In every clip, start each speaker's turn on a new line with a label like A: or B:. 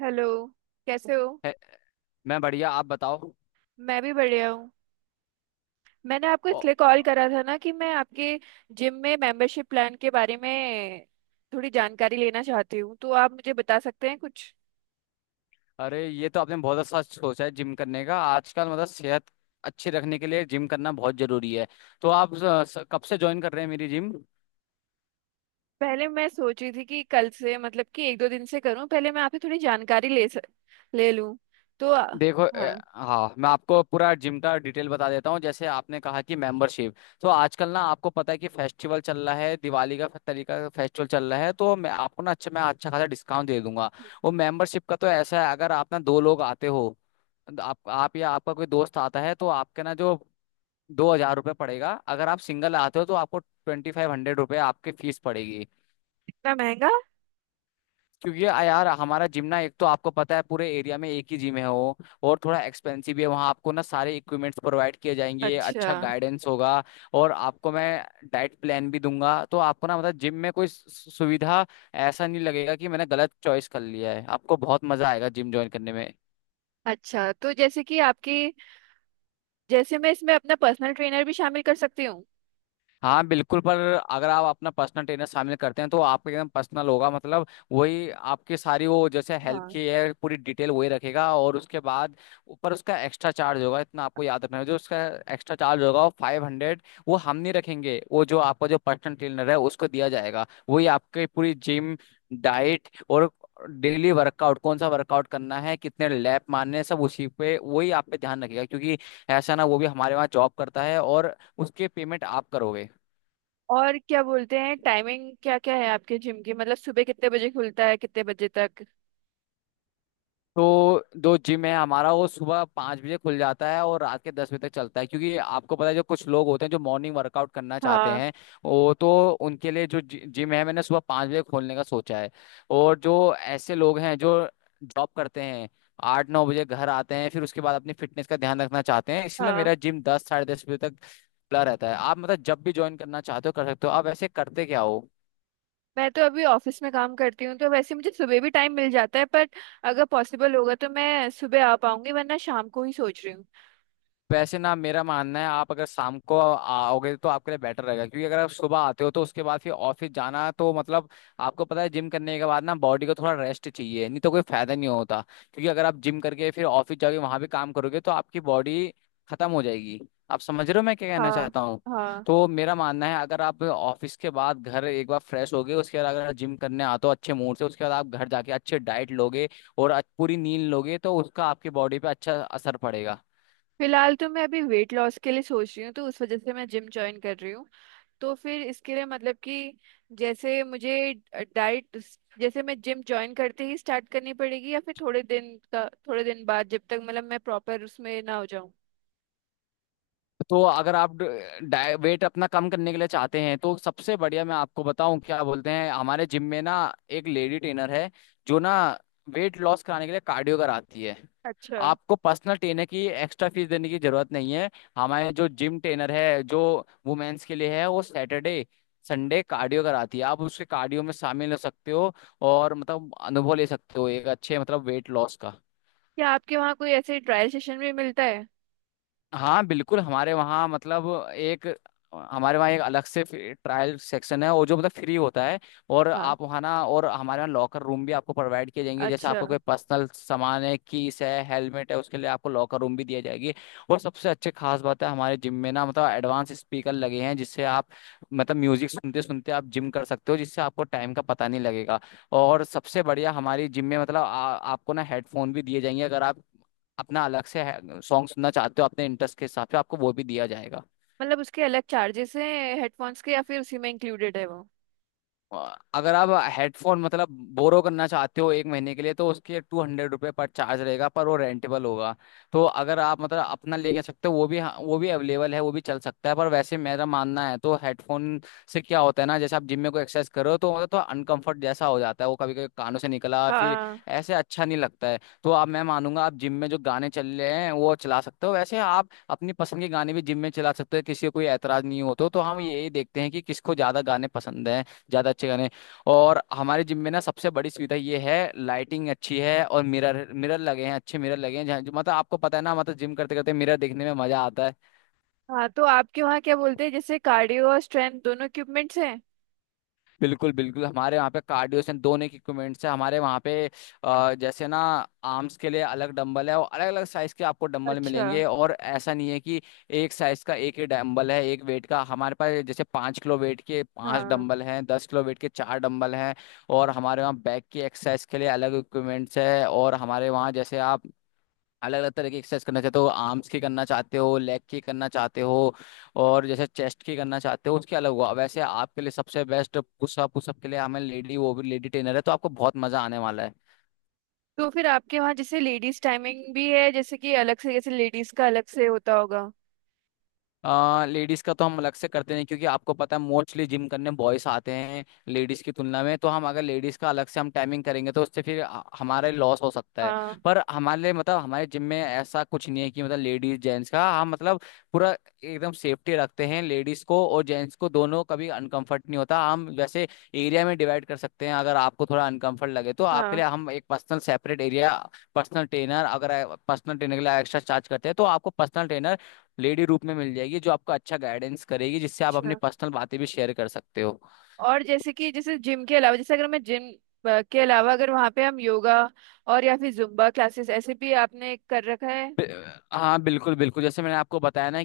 A: Hello. कैसे हो।
B: है- मैं बढ़िया। आप बताओ।
A: मैं भी बढ़िया हूँ। मैंने आपको
B: ओ,
A: इसलिए कॉल करा था ना कि मैं आपके जिम में मेंबरशिप प्लान के बारे में थोड़ी जानकारी लेना चाहती हूँ, तो आप मुझे बता सकते हैं कुछ।
B: अरे, ये तो आपने बहुत अच्छा सोचा है जिम करने का। आजकल मतलब सेहत अच्छी रखने के लिए जिम करना बहुत जरूरी है। तो आप कब से ज्वाइन कर रहे हैं मेरी जिम?
A: पहले मैं सोची थी कि कल से मतलब कि एक दो दिन से करूँ, पहले मैं आपसे थोड़ी जानकारी ले लूँ। तो आ-
B: देखो,
A: हाँ,
B: हाँ, मैं आपको पूरा जिम का डिटेल बता देता हूँ। जैसे आपने कहा कि मेंबरशिप, तो आजकल ना आपको पता है कि फेस्टिवल चल रहा है, दिवाली का तरीका का फेस्टिवल चल रहा है, तो मैं आपको ना, अच्छा, मैं अच्छा खासा डिस्काउंट दे दूंगा वो मेंबरशिप का। तो ऐसा है, अगर आप ना दो लोग आते हो, आप या आपका कोई दोस्त आता है, तो आपके ना जो ₹2,000 पड़ेगा। अगर आप सिंगल आते हो तो आपको ₹2500 आपकी फीस पड़ेगी।
A: इतना महंगा।
B: क्योंकि यार, हमारा जिम ना, एक तो आपको पता है पूरे एरिया में एक ही जिम है वो, और थोड़ा एक्सपेंसिव भी है। वहाँ आपको ना सारे इक्विपमेंट्स प्रोवाइड किए जाएंगे,
A: अच्छा।
B: अच्छा गाइडेंस होगा, और आपको मैं डाइट प्लान भी दूंगा। तो आपको ना मतलब जिम में कोई सुविधा, ऐसा नहीं लगेगा कि मैंने गलत चॉइस कर लिया है। आपको बहुत मजा आएगा जिम ज्वाइन करने में।
A: अच्छा, तो जैसे कि आपकी, जैसे मैं इसमें अपना पर्सनल ट्रेनर भी शामिल कर सकती हूँ।
B: हाँ बिल्कुल, पर अगर आप अपना पर्सनल ट्रेनर शामिल करते हैं तो आपका एकदम पर्सनल होगा। मतलब वही आपकी सारी वो, जैसे हेल्थ
A: हाँ।
B: की है पूरी डिटेल, वही रखेगा। और उसके बाद ऊपर उसका एक्स्ट्रा चार्ज होगा, इतना आपको याद रखना है। जो उसका एक्स्ट्रा चार्ज होगा वो 500, वो हम नहीं रखेंगे, वो जो आपका जो पर्सनल ट्रेनर है उसको दिया जाएगा। वही आपकी पूरी जिम डाइट और डेली वर्कआउट, कौन सा वर्कआउट करना है, कितने लैप मारने हैं, सब उसी पे वही आप पे ध्यान रखेगा। क्योंकि ऐसा ना, वो भी हमारे वहाँ जॉब करता है, और उसके पेमेंट आप करोगे।
A: और क्या बोलते हैं, टाइमिंग क्या क्या है आपके जिम की, मतलब सुबह कितने बजे खुलता है कितने बजे तक।
B: तो जो जिम है हमारा वो सुबह 5 बजे खुल जाता है और रात के 10 बजे तक चलता है, क्योंकि आपको पता है जो कुछ लोग होते हैं जो मॉर्निंग वर्कआउट करना चाहते
A: हाँ।
B: हैं, वो तो, उनके लिए जो जिम है मैंने सुबह 5 बजे खोलने का सोचा है। और जो ऐसे लोग हैं जो जॉब करते हैं, 8 9 बजे घर आते हैं, फिर उसके बाद अपनी फिटनेस का ध्यान रखना चाहते हैं, इसलिए
A: हाँ,
B: मेरा जिम 10 साढ़े 10 बजे तक खुला रहता है। आप मतलब जब भी ज्वाइन करना चाहते हो कर सकते हो। आप ऐसे करते क्या हो?
A: मैं तो अभी ऑफिस में काम करती हूँ तो वैसे मुझे सुबह भी टाइम मिल जाता है, पर अगर पॉसिबल होगा तो मैं सुबह आ पाऊंगी, वरना शाम को ही सोच रही हूँ।
B: वैसे ना मेरा मानना है, आप अगर शाम को आओगे तो आपके लिए बेटर रहेगा। क्योंकि अगर आप सुबह आते हो तो उसके बाद फिर ऑफिस जाना, तो मतलब आपको पता है जिम करने के बाद ना बॉडी को थोड़ा रेस्ट चाहिए, नहीं तो कोई फायदा नहीं होता। क्योंकि अगर आप जिम करके फिर ऑफिस जाके वहां भी काम करोगे तो आपकी बॉडी खत्म हो जाएगी। आप समझ रहे हो मैं क्या कहना
A: हाँ
B: चाहता हूँ?
A: हाँ
B: तो मेरा मानना है अगर आप ऑफिस के बाद घर एक बार फ्रेश होगे, उसके बाद अगर जिम करने आते हो अच्छे मूड से, उसके बाद आप घर जाके अच्छे डाइट लोगे और पूरी नींद लोगे, तो उसका आपकी बॉडी पे अच्छा असर पड़ेगा।
A: फिलहाल तो मैं अभी वेट लॉस के लिए सोच रही हूँ, तो उस वजह से मैं जिम ज्वाइन कर रही हूँ। तो फिर इसके लिए मतलब कि, जैसे मुझे डाइट, जैसे मैं जिम ज्वाइन करते ही स्टार्ट करनी पड़ेगी या फिर थोड़े दिन का, थोड़े दिन बाद जब तक मतलब मैं प्रॉपर उसमें ना हो जाऊं।
B: तो अगर आप वेट अपना कम करने के लिए चाहते हैं तो सबसे बढ़िया मैं आपको बताऊं, क्या बोलते हैं, हमारे जिम में ना एक लेडी ट्रेनर है जो ना वेट लॉस कराने के लिए कार्डियो कराती है।
A: अच्छा,
B: आपको पर्सनल ट्रेनर की एक्स्ट्रा फीस देने की जरूरत नहीं है। हमारे जो जिम ट्रेनर है जो वुमेन्स के लिए है वो सैटरडे संडे कार्डियो कराती है। आप उसके कार्डियो में शामिल हो सकते हो और मतलब अनुभव ले सकते हो एक अच्छे मतलब वेट लॉस का।
A: क्या आपके वहाँ कोई ऐसे ट्रायल सेशन भी मिलता है।
B: हाँ बिल्कुल, हमारे वहाँ मतलब एक, हमारे वहाँ एक अलग से ट्रायल सेक्शन है, वो जो मतलब फ्री होता है। और
A: हाँ।
B: आप वहाँ ना, और हमारे वहाँ लॉकर रूम भी आपको प्रोवाइड किए जाएंगे, जैसे
A: अच्छा,
B: आपको कोई पर्सनल सामान है, कीस है, हेलमेट है, उसके लिए आपको लॉकर रूम भी दिया जाएगी। और सबसे अच्छे खास बात है हमारे जिम में ना मतलब एडवांस स्पीकर लगे हैं, जिससे आप मतलब म्यूजिक सुनते सुनते आप जिम कर सकते हो, जिससे आपको टाइम का पता नहीं लगेगा। और सबसे बढ़िया हमारी जिम में मतलब आपको ना हेडफोन भी दिए जाएंगे अगर आप अपना अलग से सॉन्ग सुनना चाहते हो। अपने इंटरेस्ट के हिसाब से आपको वो भी दिया जाएगा।
A: मतलब उसके अलग चार्जेस हैं हेडफोन्स के या फिर उसी में इंक्लूडेड है वो।
B: अ, अगर आप हेडफोन मतलब बोरो करना चाहते हो एक महीने के लिए, तो उसके ₹200 पर चार्ज रहेगा, पर वो रेंटेबल होगा। तो अगर आप मतलब अपना ले जा सकते हो वो भी, हाँ, वो भी अवेलेबल है, वो भी चल सकता है। पर वैसे मेरा मानना है, तो हेडफोन से क्या होता है ना, जैसे आप जिम में कोई एक्सरसाइज करो तो मतलब तो अनकंफर्ट जैसा हो जाता है, वो कभी कभी कानों से निकला फिर
A: हाँ।
B: ऐसे अच्छा नहीं लगता है। तो आप, मैं मानूंगा, आप जिम में जो गाने चल रहे हैं वो चला सकते हो। वैसे आप अपनी पसंद के गाने भी जिम में चला सकते हो, किसी को कोई एतराज नहीं हो तो हम यही देखते हैं कि किसको ज्यादा गाने पसंद है, ज़्यादा अच्छे गाने। और हमारे जिम में ना सबसे बड़ी सुविधा ये है, लाइटिंग अच्छी है, और मिरर, मिरर लगे हैं, अच्छे मिरर लगे हैं, जहाँ जो मतलब आपको पता है ना मतलब जिम करते करते मिरर देखने में मजा आता है।
A: हाँ, तो आपके वहाँ क्या बोलते हैं जैसे कार्डियो और स्ट्रेंथ दोनों इक्विपमेंट्स हैं।
B: बिल्कुल बिल्कुल, हमारे वहाँ पे कार्डियोसेन दोनों के इक्विपमेंट्स है हमारे वहाँ पे। जैसे ना आर्म्स के लिए अलग डंबल है और अलग अलग साइज के आपको डंबल
A: अच्छा।
B: मिलेंगे। और ऐसा नहीं है कि एक साइज का एक ही डंबल है एक वेट का, हमारे पास जैसे पाँच किलो वेट के पांच
A: हाँ,
B: डंबल हैं, 10 किलो वेट के 4 डंबल हैं। और हमारे वहाँ बैक की एक्सरसाइज के लिए अलग इक्विपमेंट्स है। और हमारे वहाँ जैसे आप अलग अलग तरह की एक्सरसाइज करना चाहते हो, आर्म्स की करना चाहते हो, लेग की करना चाहते हो, और जैसे चेस्ट की करना चाहते हो उसके अलग हुआ। वैसे आपके लिए सबसे बेस्ट पुशअप, पुशअप के लिए हमें लेडी, वो भी लेडी ट्रेनर है, तो आपको बहुत मजा आने वाला है।
A: तो फिर आपके वहाँ जैसे लेडीज टाइमिंग भी है, जैसे कि अलग से, जैसे लेडीज का अलग से होता होगा।
B: लेडीज का तो हम अलग से करते नहीं, क्योंकि आपको पता है मोस्टली जिम करने बॉयज आते हैं लेडीज की तुलना में। तो हम अगर लेडीज का अलग से हम टाइमिंग करेंगे तो उससे फिर हमारे लॉस हो सकता है।
A: हाँ।
B: पर हमारे लिए मतलब हमारे जिम में ऐसा कुछ नहीं है कि मतलब लेडीज जेंट्स का, हम मतलब पूरा एकदम सेफ्टी रखते हैं, लेडीज को और जेंट्स को दोनों कभी अनकंफर्ट नहीं होता। हम वैसे एरिया में डिवाइड कर सकते हैं अगर आपको थोड़ा अनकंफर्ट लगे, तो आपके
A: हाँ।
B: लिए हम एक personal separate area personal trainer, अगर पर्सनल ट्रेनर के लिए एक्स्ट्रा चार्ज करते हैं तो आपको पर्सनल ट्रेनर लेडी रूप में मिल जाएगी, जो आपको अच्छा गाइडेंस करेगी, जिससे आप अपनी
A: अच्छा।
B: पर्सनल बातें भी शेयर कर सकते हो।
A: और जैसे कि जैसे जिम के अलावा, जैसे अगर मैं जिम के अलावा अगर वहाँ पे हम योगा और या फिर जुम्बा क्लासेस ऐसे भी आपने कर रखा है।
B: बि- हाँ बिल्कुल बिल्कुल, जैसे मैंने आपको बताया ना,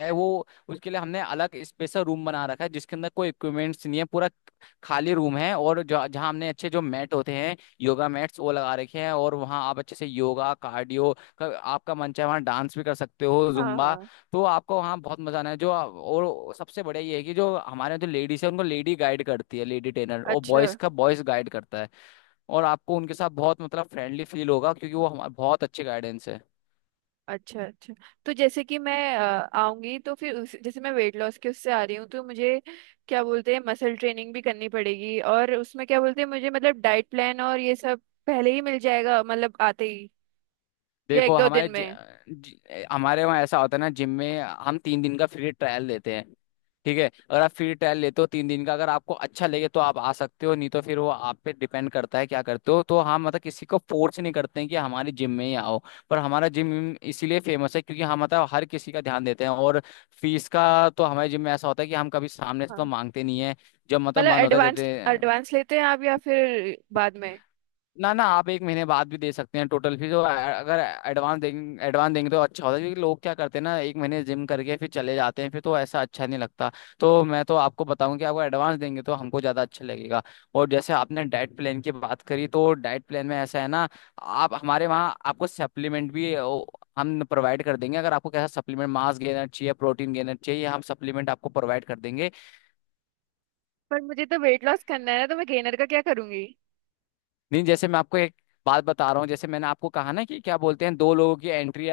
B: है वो, उसके लिए हमने अलग स्पेशल रूम बना रखा है जिसके अंदर कोई इक्विपमेंट्स नहीं है, पूरा खाली रूम है, और जो जहाँ हमने अच्छे जो मैट होते हैं, योगा मैट्स वो लगा रखे हैं। और वहाँ आप अच्छे से योगा कार्डियो का, आपका मन चाहे वहाँ डांस भी कर सकते हो,
A: हाँ
B: जुम्बा।
A: हाँ।
B: तो आपको वहाँ बहुत मजा आना है जो। और सबसे बढ़िया ये है कि जो हमारे यहाँ जो लेडीज है उनको लेडी गाइड करती है, लेडी ट्रेनर, और
A: अच्छा।
B: बॉयज का बॉयज गाइड करता है। और आपको उनके साथ बहुत मतलब फ्रेंडली फील होगा, क्योंकि वो हमारे बहुत अच्छे गाइडेंस है।
A: अच्छा, अच्छा तो जैसे कि मैं आऊंगी तो फिर उस, जैसे मैं वेट लॉस के उससे आ रही हूँ, तो मुझे क्या बोलते हैं मसल ट्रेनिंग भी करनी पड़ेगी, और उसमें क्या बोलते हैं मुझे मतलब डाइट प्लान और ये सब पहले ही मिल जाएगा मतलब आते ही, या एक
B: देखो
A: दो
B: हमारे
A: दिन
B: जि,
A: में।
B: जि, हमारे वहाँ ऐसा होता है ना, जिम में हम 3 दिन का फ्री ट्रायल देते हैं। ठीक है, अगर आप फ्री ट्रायल लेते हो 3 दिन का, अगर आपको अच्छा लगे तो आप आ सकते हो, नहीं तो फिर वो आप पे डिपेंड करता है क्या करते हो। तो हम मतलब किसी को फोर्स नहीं करते हैं कि हमारे जिम में ही आओ। पर हमारा जिम इसीलिए फेमस है क्योंकि हम मतलब हर किसी का ध्यान देते हैं। और फीस का तो हमारे जिम में ऐसा होता है कि हम कभी सामने से तो
A: हाँ।
B: मांगते नहीं है, जब मतलब
A: मतलब
B: मन होता है
A: एडवांस
B: देते हैं।
A: एडवांस लेते हैं आप या फिर बाद में।
B: ना ना, आप एक महीने बाद भी दे सकते हैं टोटल फीस। और अगर एडवांस देंगे, एडवांस देंगे तो अच्छा होता है क्योंकि लोग क्या करते हैं ना, एक महीने जिम करके फिर चले जाते हैं, फिर तो ऐसा अच्छा नहीं लगता। तो मैं तो आपको बताऊं कि आपको एडवांस देंगे तो हमको ज़्यादा अच्छा लगेगा। और जैसे आपने डाइट प्लान की बात करी तो डाइट प्लान में ऐसा है ना, आप हमारे वहाँ, आपको सप्लीमेंट भी हम प्रोवाइड कर देंगे। अगर आपको कैसा सप्लीमेंट, मास गेनर चाहिए, प्रोटीन गेनर चाहिए, हम सप्लीमेंट आपको प्रोवाइड कर देंगे।
A: पर मुझे तो वेट लॉस करना है ना, तो मैं गेनर का क्या करूंगी।
B: नहीं, जैसे मैं आपको एक बात बता रहा हूँ, जैसे मैंने आपको कहा ना कि क्या बोलते हैं दो लोगों की एंट्री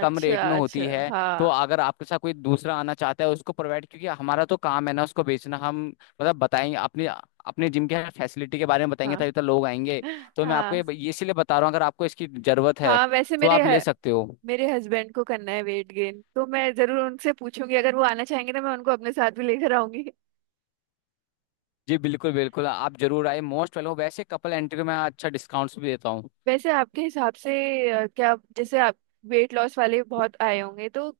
B: कम रेट में
A: अच्छा।
B: होती है। तो
A: हाँ।
B: अगर आपके साथ कोई दूसरा आना चाहता है उसको प्रोवाइड, क्योंकि हमारा तो काम है ना उसको बेचना, हम मतलब बताएंगे अपने अपने जिम के फैसिलिटी के बारे में, बताएंगे
A: हाँ।
B: तभी तो लोग आएंगे। तो मैं आपको
A: हाँ।
B: ये इसीलिए बता रहा हूँ, अगर आपको इसकी जरूरत है
A: हाँ,
B: तो आप ले सकते हो।
A: मेरे हस्बैंड को करना है वेट गेन, तो मैं जरूर उनसे पूछूंगी, अगर वो आना चाहेंगे तो मैं उनको अपने साथ भी लेकर आऊंगी।
B: जी बिल्कुल बिल्कुल, आप जरूर आए, मोस्ट वेलकम। वैसे कपल एंट्री में अच्छा डिस्काउंट्स भी देता हूँ।
A: वैसे आपके हिसाब से क्या जैसे आप वेट लॉस वाले बहुत आए होंगे, तो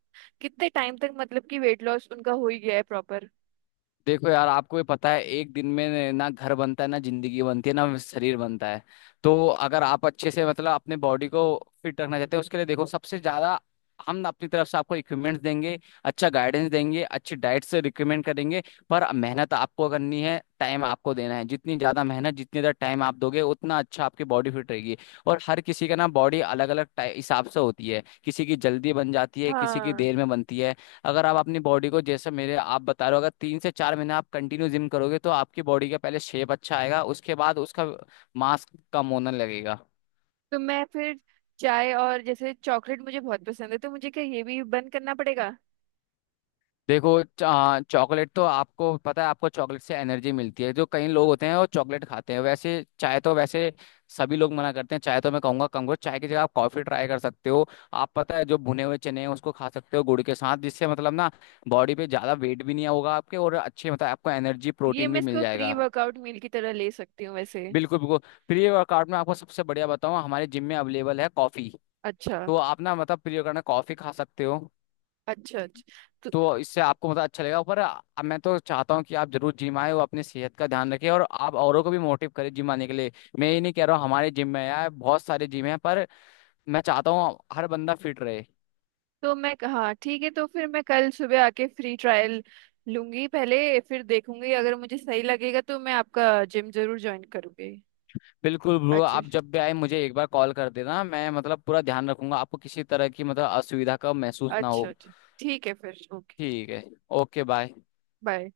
A: कितने टाइम तक मतलब कि वेट लॉस उनका हो ही गया है प्रॉपर।
B: देखो यार, आपको भी पता है, एक दिन में ना घर बनता है, ना जिंदगी बनती है, ना शरीर बनता है। तो अगर आप अच्छे से मतलब अपने बॉडी को फिट रखना चाहते हैं उसके लिए, देखो सबसे ज्यादा हम अपनी तरफ से आपको इक्विपमेंट्स देंगे, अच्छा गाइडेंस देंगे, अच्छी डाइट से रिकमेंड करेंगे, पर मेहनत आपको करनी है, टाइम आपको देना है। जितनी ज्यादा मेहनत, जितनी ज्यादा टाइम आप दोगे उतना अच्छा आपकी बॉडी फिट रहेगी। और हर किसी का ना बॉडी अलग अलग हिसाब से होती है, किसी की जल्दी बन जाती है, किसी की
A: हाँ।
B: देर में बनती है। अगर आप अपनी बॉडी को, जैसे मेरे आप बता रहे हो, अगर 3 से 4 महीने आप कंटिन्यू जिम करोगे तो आपकी बॉडी का पहले शेप अच्छा आएगा, उसके बाद उसका मास कम होने लगेगा।
A: तो मैं फिर चाय और जैसे चॉकलेट मुझे बहुत पसंद है, तो मुझे क्या ये भी बंद करना पड़ेगा।
B: देखो, चॉकलेट तो आपको पता है आपको चॉकलेट से एनर्जी मिलती है, जो कई लोग होते हैं वो चॉकलेट खाते हैं, वैसे चाय तो वैसे सभी लोग मना करते हैं, चाय तो मैं कहूंगा कम करो, चाय की जगह आप कॉफी ट्राई कर सकते हो। आप पता है जो भुने हुए चने हैं उसको खा सकते हो गुड़ के साथ, जिससे मतलब ना बॉडी पे ज्यादा वेट भी नहीं होगा आपके, और अच्छे मतलब आपको एनर्जी
A: ये
B: प्रोटीन
A: मैं
B: भी मिल
A: इसको प्री
B: जाएगा।
A: वर्कआउट मील की तरह ले सकती हूँ वैसे।
B: बिल्कुल बिल्कुल, प्री वर्कआउट में आपको सबसे बढ़िया बताऊँ, हमारे जिम में अवेलेबल है कॉफ़ी।
A: अच्छा।
B: तो आप ना मतलब प्री वर्कआउट में कॉफ़ी खा सकते हो।
A: अच्छा। तो,
B: तो इससे आपको मतलब अच्छा लगेगा। पर मैं तो चाहता हूँ कि आप जरूर जिम आए और अपनी सेहत का ध्यान रखें और आप औरों को भी मोटिव करें जिम आने के लिए। मैं ये नहीं कह रहा हूँ हमारे जिम में आया, बहुत सारे जिम हैं, पर मैं चाहता हूँ हर बंदा फिट रहे।
A: तो मैं, हाँ ठीक है, तो फिर मैं कल सुबह आके फ्री ट्रायल लूंगी पहले, फिर देखूंगी अगर मुझे सही लगेगा तो मैं आपका जिम जरूर ज्वाइन करूंगी।
B: बिल्कुल ब्रो,
A: अच्छा।
B: आप जब भी आए मुझे एक बार कॉल कर देना, मैं मतलब पूरा ध्यान रखूंगा आपको किसी तरह की मतलब असुविधा का महसूस ना
A: अच्छा,
B: हो।
A: अच्छा ठीक है फिर। ओके।
B: ठीक है, ओके बाय।
A: बाय।